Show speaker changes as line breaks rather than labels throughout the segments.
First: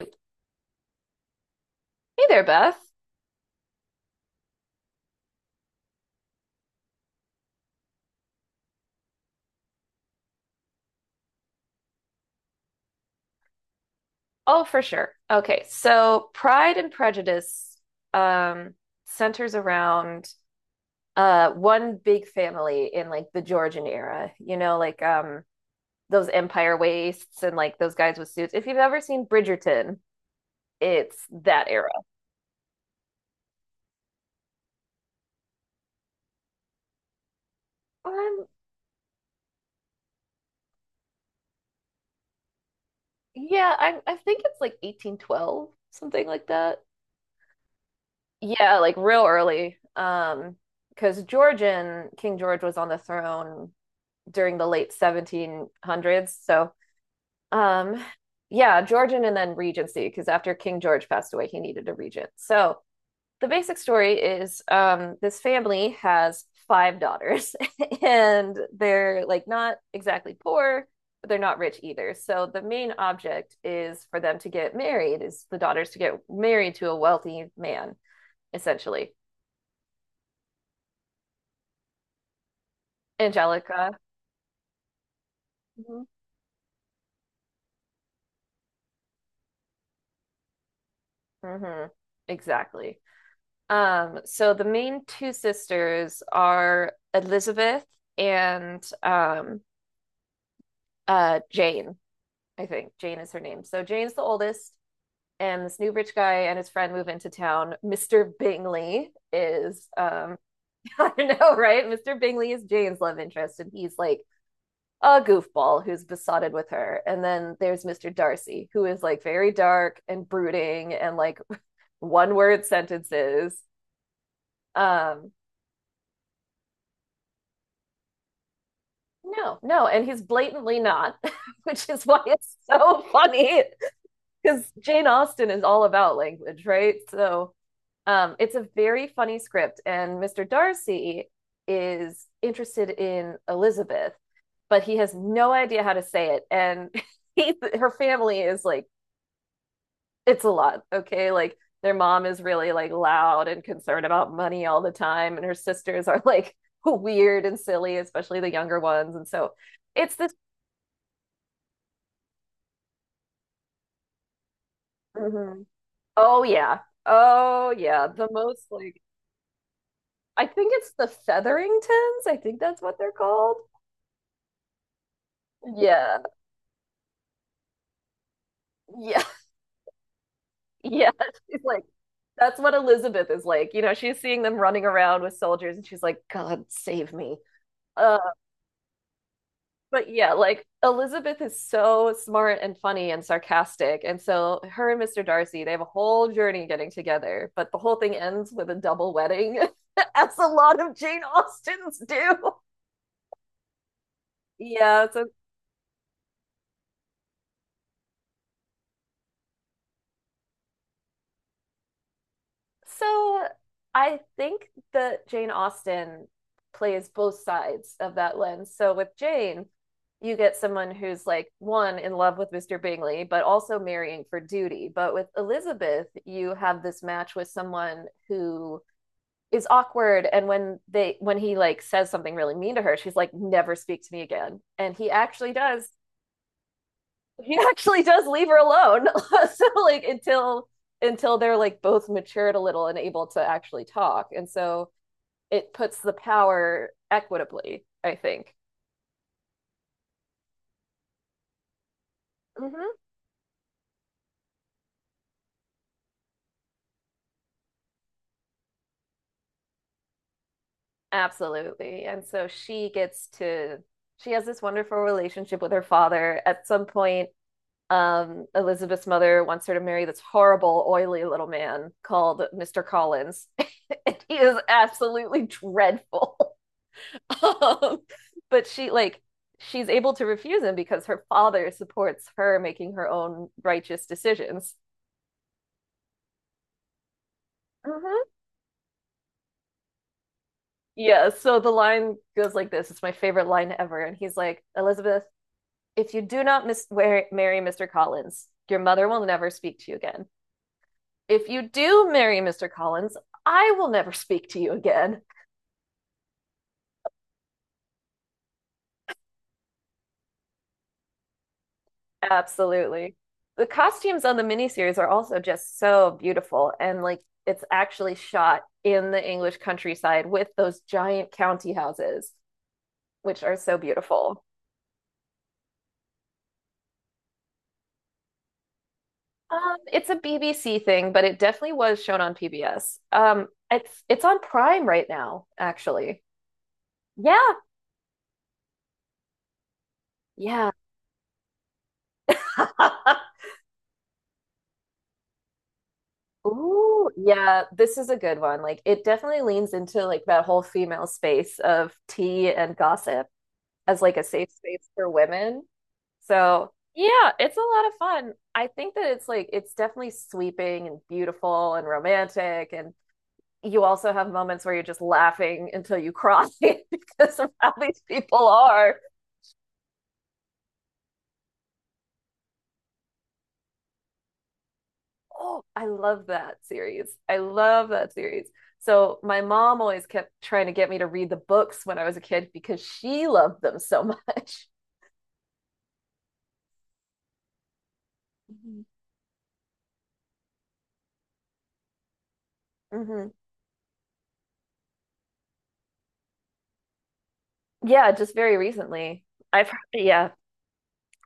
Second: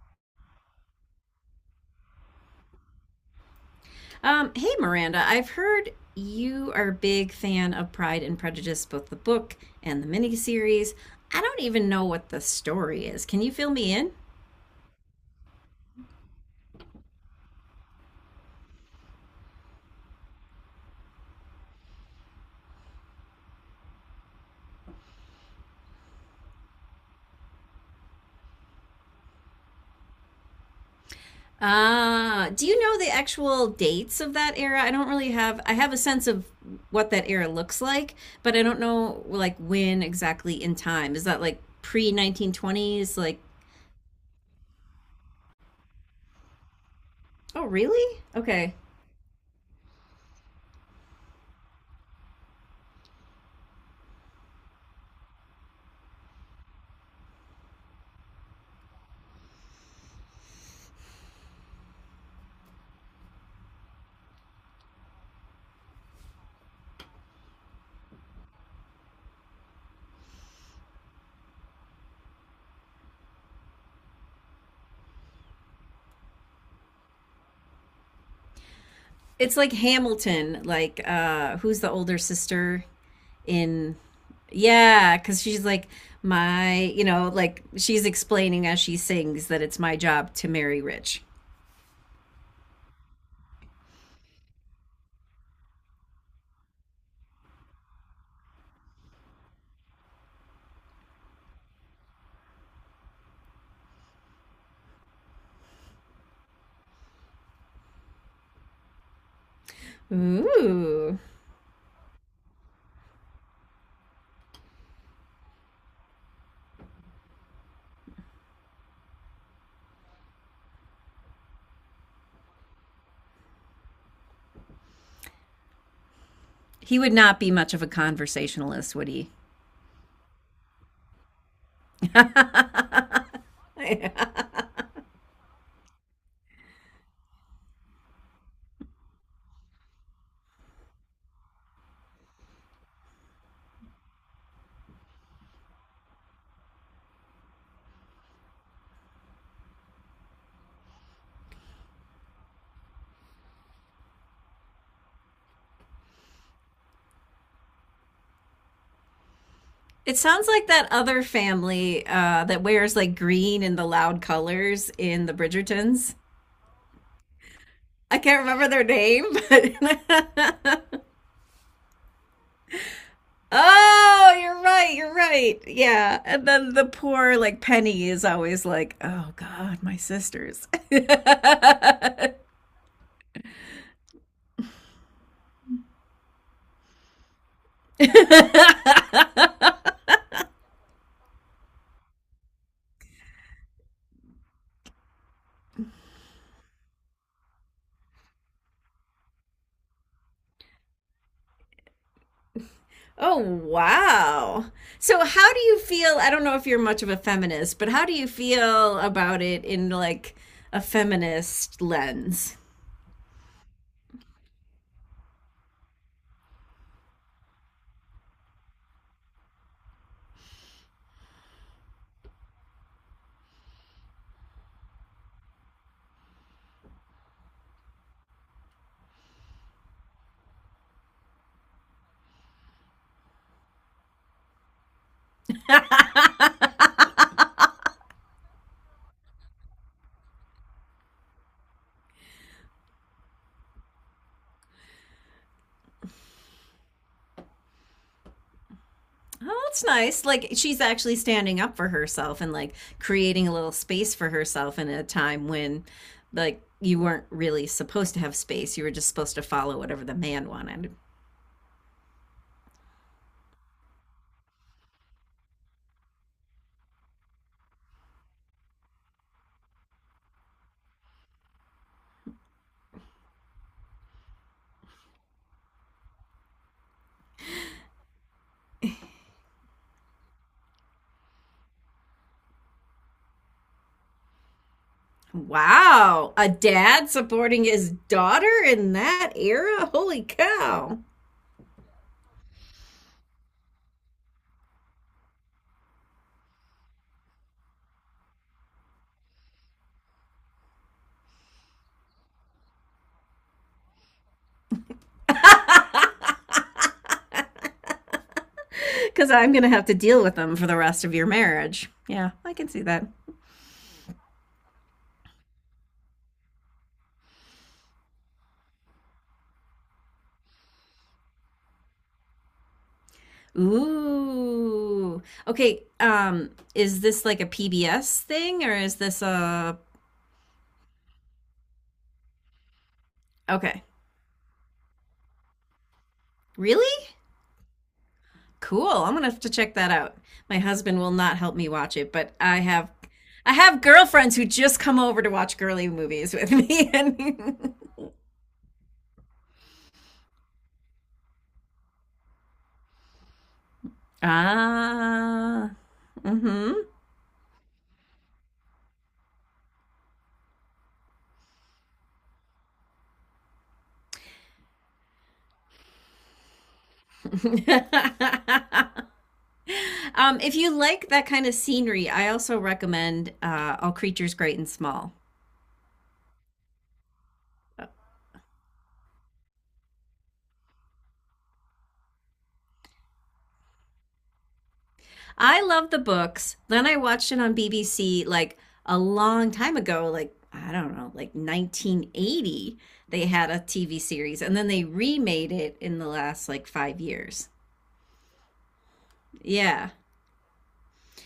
Hey there, Beth.
Hey, Miranda, I've heard you are a big fan of Pride and Prejudice, both the book and the miniseries. I don't even know what the story is. Can you fill me in?
Oh, for sure. Okay, so Pride and Prejudice um, centers around one big family in like the Georgian era, you know, like those empire waists and like those guys with suits. If you've ever seen Bridgerton, it's that era.
Do you know the actual dates of that era? I don't really have, I have a sense of what that era looks like,
Um,
but I don't know, like, when exactly in time. Is that like pre 1920s? Like,
yeah, I think it's like 1812, something like that.
oh, really? Okay.
Yeah, like real early. Because Georgian, King George was on the throne during the late 1700s. So, um, yeah, Georgian and then regency, because after King George passed away, he needed a regent. So, the basic story is this family has five daughters, and they're like not exactly poor, but they're not rich either. So, the main object is for them to get married, is the daughters to get married to a wealthy man, essentially.
It's like Hamilton, like, who's the older sister
Angelica.
in? Yeah, because she's like,
Mhm.
my, you know, like she's explaining as she sings that it's my job to marry rich.
Mhm. Exactly. So the main two sisters are Elizabeth and Jane, I think. Jane is her name. So Jane's the oldest, and this new rich guy and his friend move into town. Mr. Bingley is I
Ooh.
know, right? Mr. Bingley is Jane's love interest, and he's like a goofball who's besotted with her. And then there's Mr. Darcy, who is like very dark and brooding and like one word sentences. Um
He would not be much of a conversationalist, would he?
No, no, and he's blatantly not, which is why it's so funny because Jane Austen is all about language, right? It's a very funny script, and Mr. Darcy is interested in Elizabeth, but he has no idea how to say it, and he, her family is like, it's a lot, okay? Like their mom is really like loud and concerned about money all the time, and her sisters are like weird and silly, especially the younger ones, and so it's
It
this.
sounds like that other family that wears like green and the loud colors in the
Mm-hmm.
Bridgertons.
Oh yeah. Oh yeah.
I
The
can't
most
remember their
like
name,
I think it's
but
the Featheringtons. I think that's what they're called.
oh, you're right. You're right.
Yeah.
Yeah. And then the poor, like, Penny is always like,
Yeah.
oh, God, my sisters.
Yeah. She's like that's what Elizabeth is like. You know, she's seeing them running around with soldiers and she's like, God save me. Uh but yeah, like Elizabeth is so smart and funny and sarcastic. And so her and Mr. Darcy, they have a whole journey getting together, but the whole thing ends with a double wedding, as a lot of Jane Austens do.
Oh, wow.
Yeah,
So,
so
how do you feel? I don't know if you're much of a feminist, but how do you feel about it in like a feminist lens?
so I think that Jane Austen plays both sides of that lens. So with Jane, you get someone who's like one in love with Mr. Bingley, but also marrying for duty. But with Elizabeth, you have this match with someone who is awkward and when he like says something really mean to her she's like never speak to me again and he actually does leave her alone. So like until they're like both matured a little and able to actually talk. And so it puts the power equitably, I think.
Oh, that's nice. Like she's actually standing up for herself and like
Mm-hmm.
creating a little space for herself in a time when like you weren't really supposed to have space. You were just supposed to follow whatever the man wanted.
Absolutely. And so she gets to she has this wonderful relationship with her father. At some point, Elizabeth's mother wants her to marry this horrible, oily little man called Mr. Collins. And he is absolutely dreadful. Um, but she like she's able to refuse him because her father supports her making her own righteous decisions.
Wow, a dad supporting his
Mhm.
daughter in that era? Holy cow.
Yeah, so the line goes like this. It's my favorite line ever. And he's like, Elizabeth, if you do not marry Mr. Collins, your mother will never speak to you again. If you do marry Mr. Collins, I will never speak to you again.
Cuz I'm going to have to deal with them for the rest of your marriage. Yeah, I can see that.
Absolutely. The costumes on the miniseries are also just so beautiful and like it's actually shot in the English countryside with those giant county houses, which are so beautiful.
Ooh. Okay, is this like a PBS thing or is this a?
It's a BBC thing, but it definitely was shown on PBS.
Okay.
It's on Prime right now, actually.
Really?
Yeah,
Cool. I'm gonna have to check that out. My
yeah.
husband will not help me watch it, but I have girlfriends who just come over to watch girly movies with me.
Ooh, yeah,
And
this is a good one. Like it definitely leans into like that whole female space of tea and gossip, as like a safe space for women.
ah,
So
mm-hmm.
yeah, it's a lot of fun. I think that it's like it's definitely sweeping and beautiful and romantic and you also have moments where you're just laughing until you cry because of how these people are.
If you like that kind of scenery, I also recommend All Creatures Great and Small.
Oh, I love that series. I love that series. So my mom always kept trying to get me to read the books when I was a kid because she loved them so much.
I love the books. Then I watched it on BBC like a long time ago, like I don't know, like 1980. They
Hmm.
had a TV series and then they remade it in the last like 5 years.
Yeah, just very recently. I've
Yeah.
yeah,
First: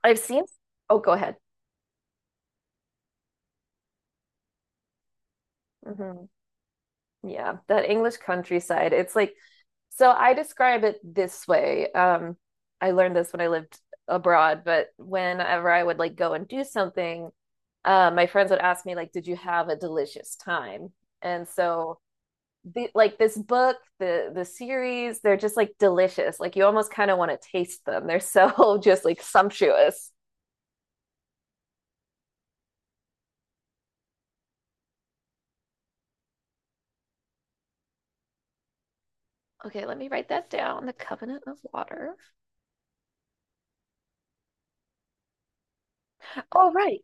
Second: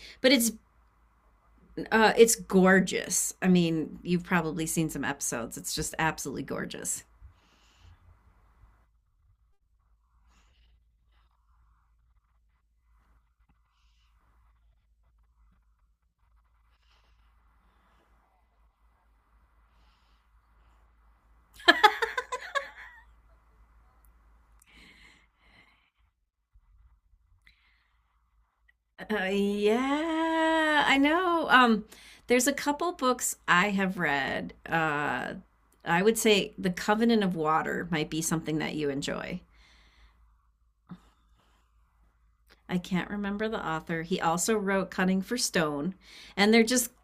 I've
But
seen. Oh, go ahead.
it's gorgeous. I mean, you've probably seen some episodes. It's just
Hmm.
absolutely gorgeous.
Yeah, that English countryside. It's like, so I describe it this way. I learned this when I lived abroad, but whenever I would like go and do something, my friends would ask me like, "Did you have a delicious time?" And so the like this book, the series, they're just like delicious. Like you almost kind of want to taste them. They're so just like sumptuous.
Yeah, I know. There's a couple books I have read. I would say The Covenant of Water might be something that you enjoy.
Okay, let me write that down. The Covenant of Water.
I can't remember the author. He also wrote Cutting for Stone. And they're
Oh,
just,
right.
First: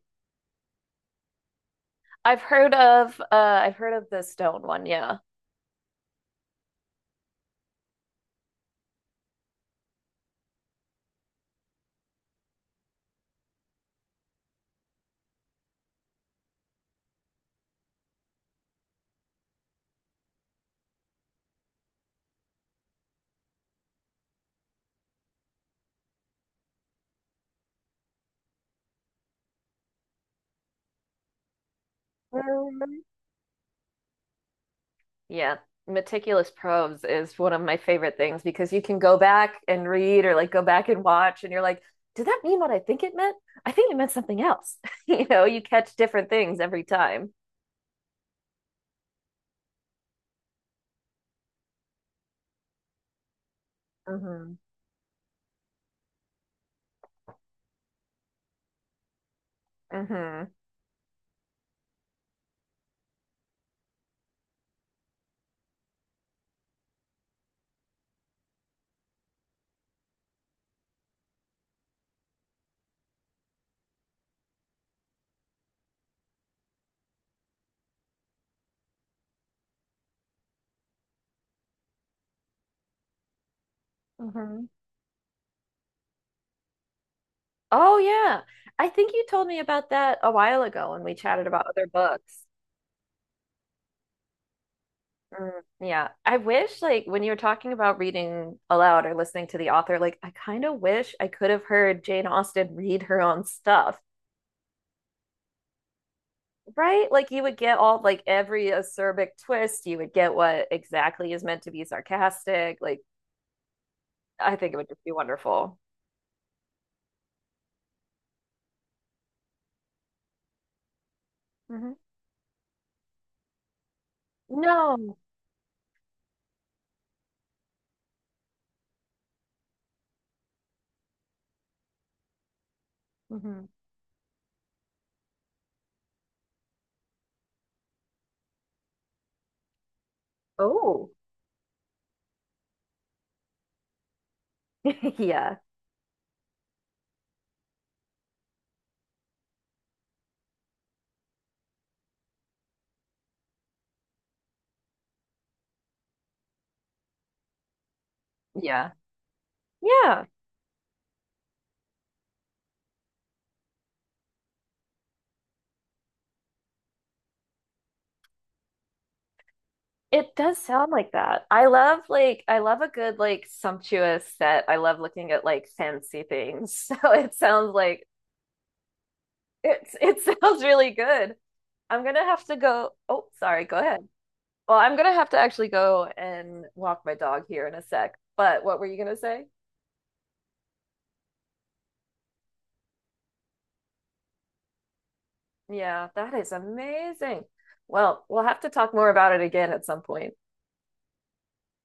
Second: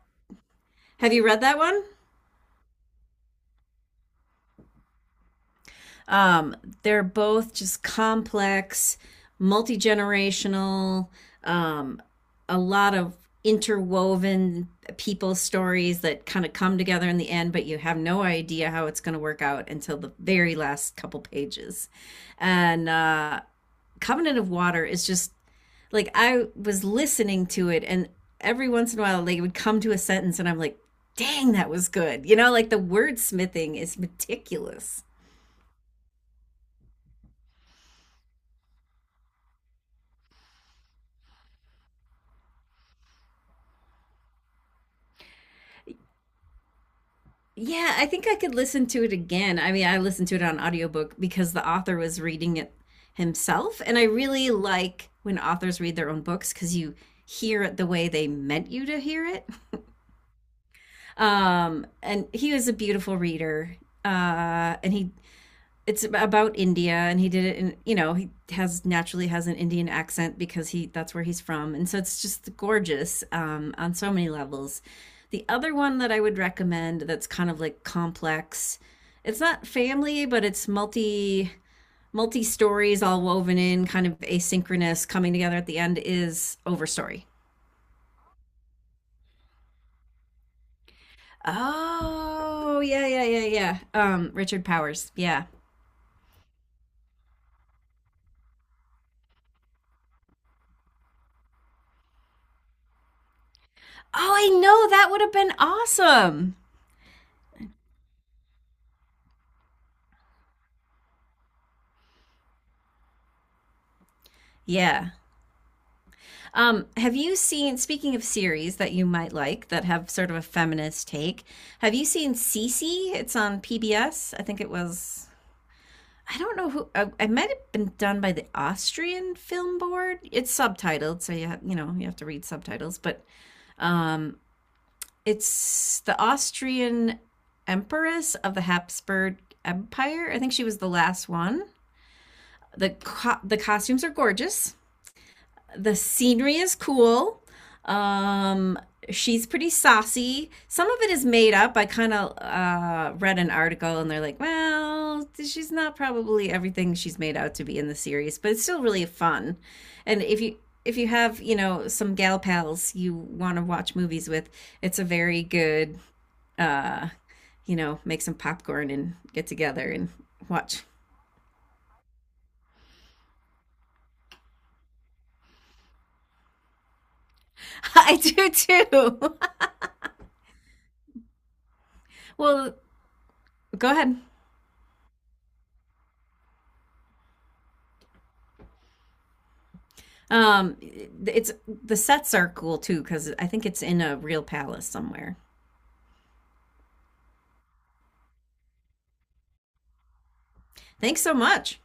have you read that one?
I've heard of the stone one, yeah.
Um, they're both just complex, multi generational, um, a lot of interwoven people stories that kind of come together in the end, but you have no idea how it's going to work out until the very last couple pages. And Covenant of Water is just like I was listening to it, and every once in a while, like it would come to a sentence, and I'm like, dang, that was good. You know, like the
Um,
wordsmithing is meticulous.
Yeah, meticulous probes is one of my favorite things because you can go back and read or like go back and watch, and you're like, did that mean what I think it meant? I think it meant something else. You know, you catch different things every time.
Yeah, I think I could listen to it again. I mean, I listened to it on audiobook because the author was reading it himself. And I really
Hmm.
like when authors read their own books because you hear it the way they meant you to hear it.
Hmm.
And he was a beautiful reader. And he it's about India and he did it in you know he has naturally has an Indian accent because he that's where he's from and so it's just gorgeous on so many levels. The other one that I would recommend that's kind of like complex, it's not family but it's multi stories all woven in, kind of
Hmm.
asynchronous coming together at the end is Overstory.
Oh, yeah. I think you told me about that a while ago when we chatted about other books.
Oh yeah. Richard Powers, yeah.
Mm, yeah. I wish, like, when you were talking about reading aloud or listening to the author, like, I kind of wish I could have heard Jane Austen read her own stuff,
Oh I know, that would have been awesome.
right? Like you would get all like every acerbic twist, you would get what exactly is meant to be sarcastic. Like I think it would just be
Yeah,
wonderful.
um, have you seen, speaking of series that you might like that have sort of a feminist take,
Hmm.
have you seen Cece? It's on PBS. I think it
No.
was, I don't know who, I might have been done by the Austrian Film Board. It's subtitled, so you have, you know, you have to read subtitles, but
Hmm.
um, it's the Austrian Empress of the Habsburg Empire. I think she was the
Oh,
last one. The costumes are gorgeous.
yeah.
The scenery is cool. Um, she's pretty saucy. Some of it is made up. I kind of read an article and they're like, well, she's not probably everything she's made out to be in the series, but it's still
Yeah.
really fun. And
Yeah.
if you have, you know, some gal pals you want to watch movies with, it's a very good uh, you know, make some popcorn and get together and
It does
watch.
sound like that. I love like I love a good like sumptuous set. I love looking at like fancy things. So it sounds like
I do too.
it's it sounds really good. I'm gonna have to
Well,
go. Oh, sorry, go
go
ahead.
ahead.
Well, I'm gonna have to actually go and walk my dog here in a sec. But what were you gonna say?
Um, it's the sets are cool too because I think it's in a real palace somewhere.
Yeah, that is amazing. Well, we'll have to talk more about it again at some point.
Thanks so much.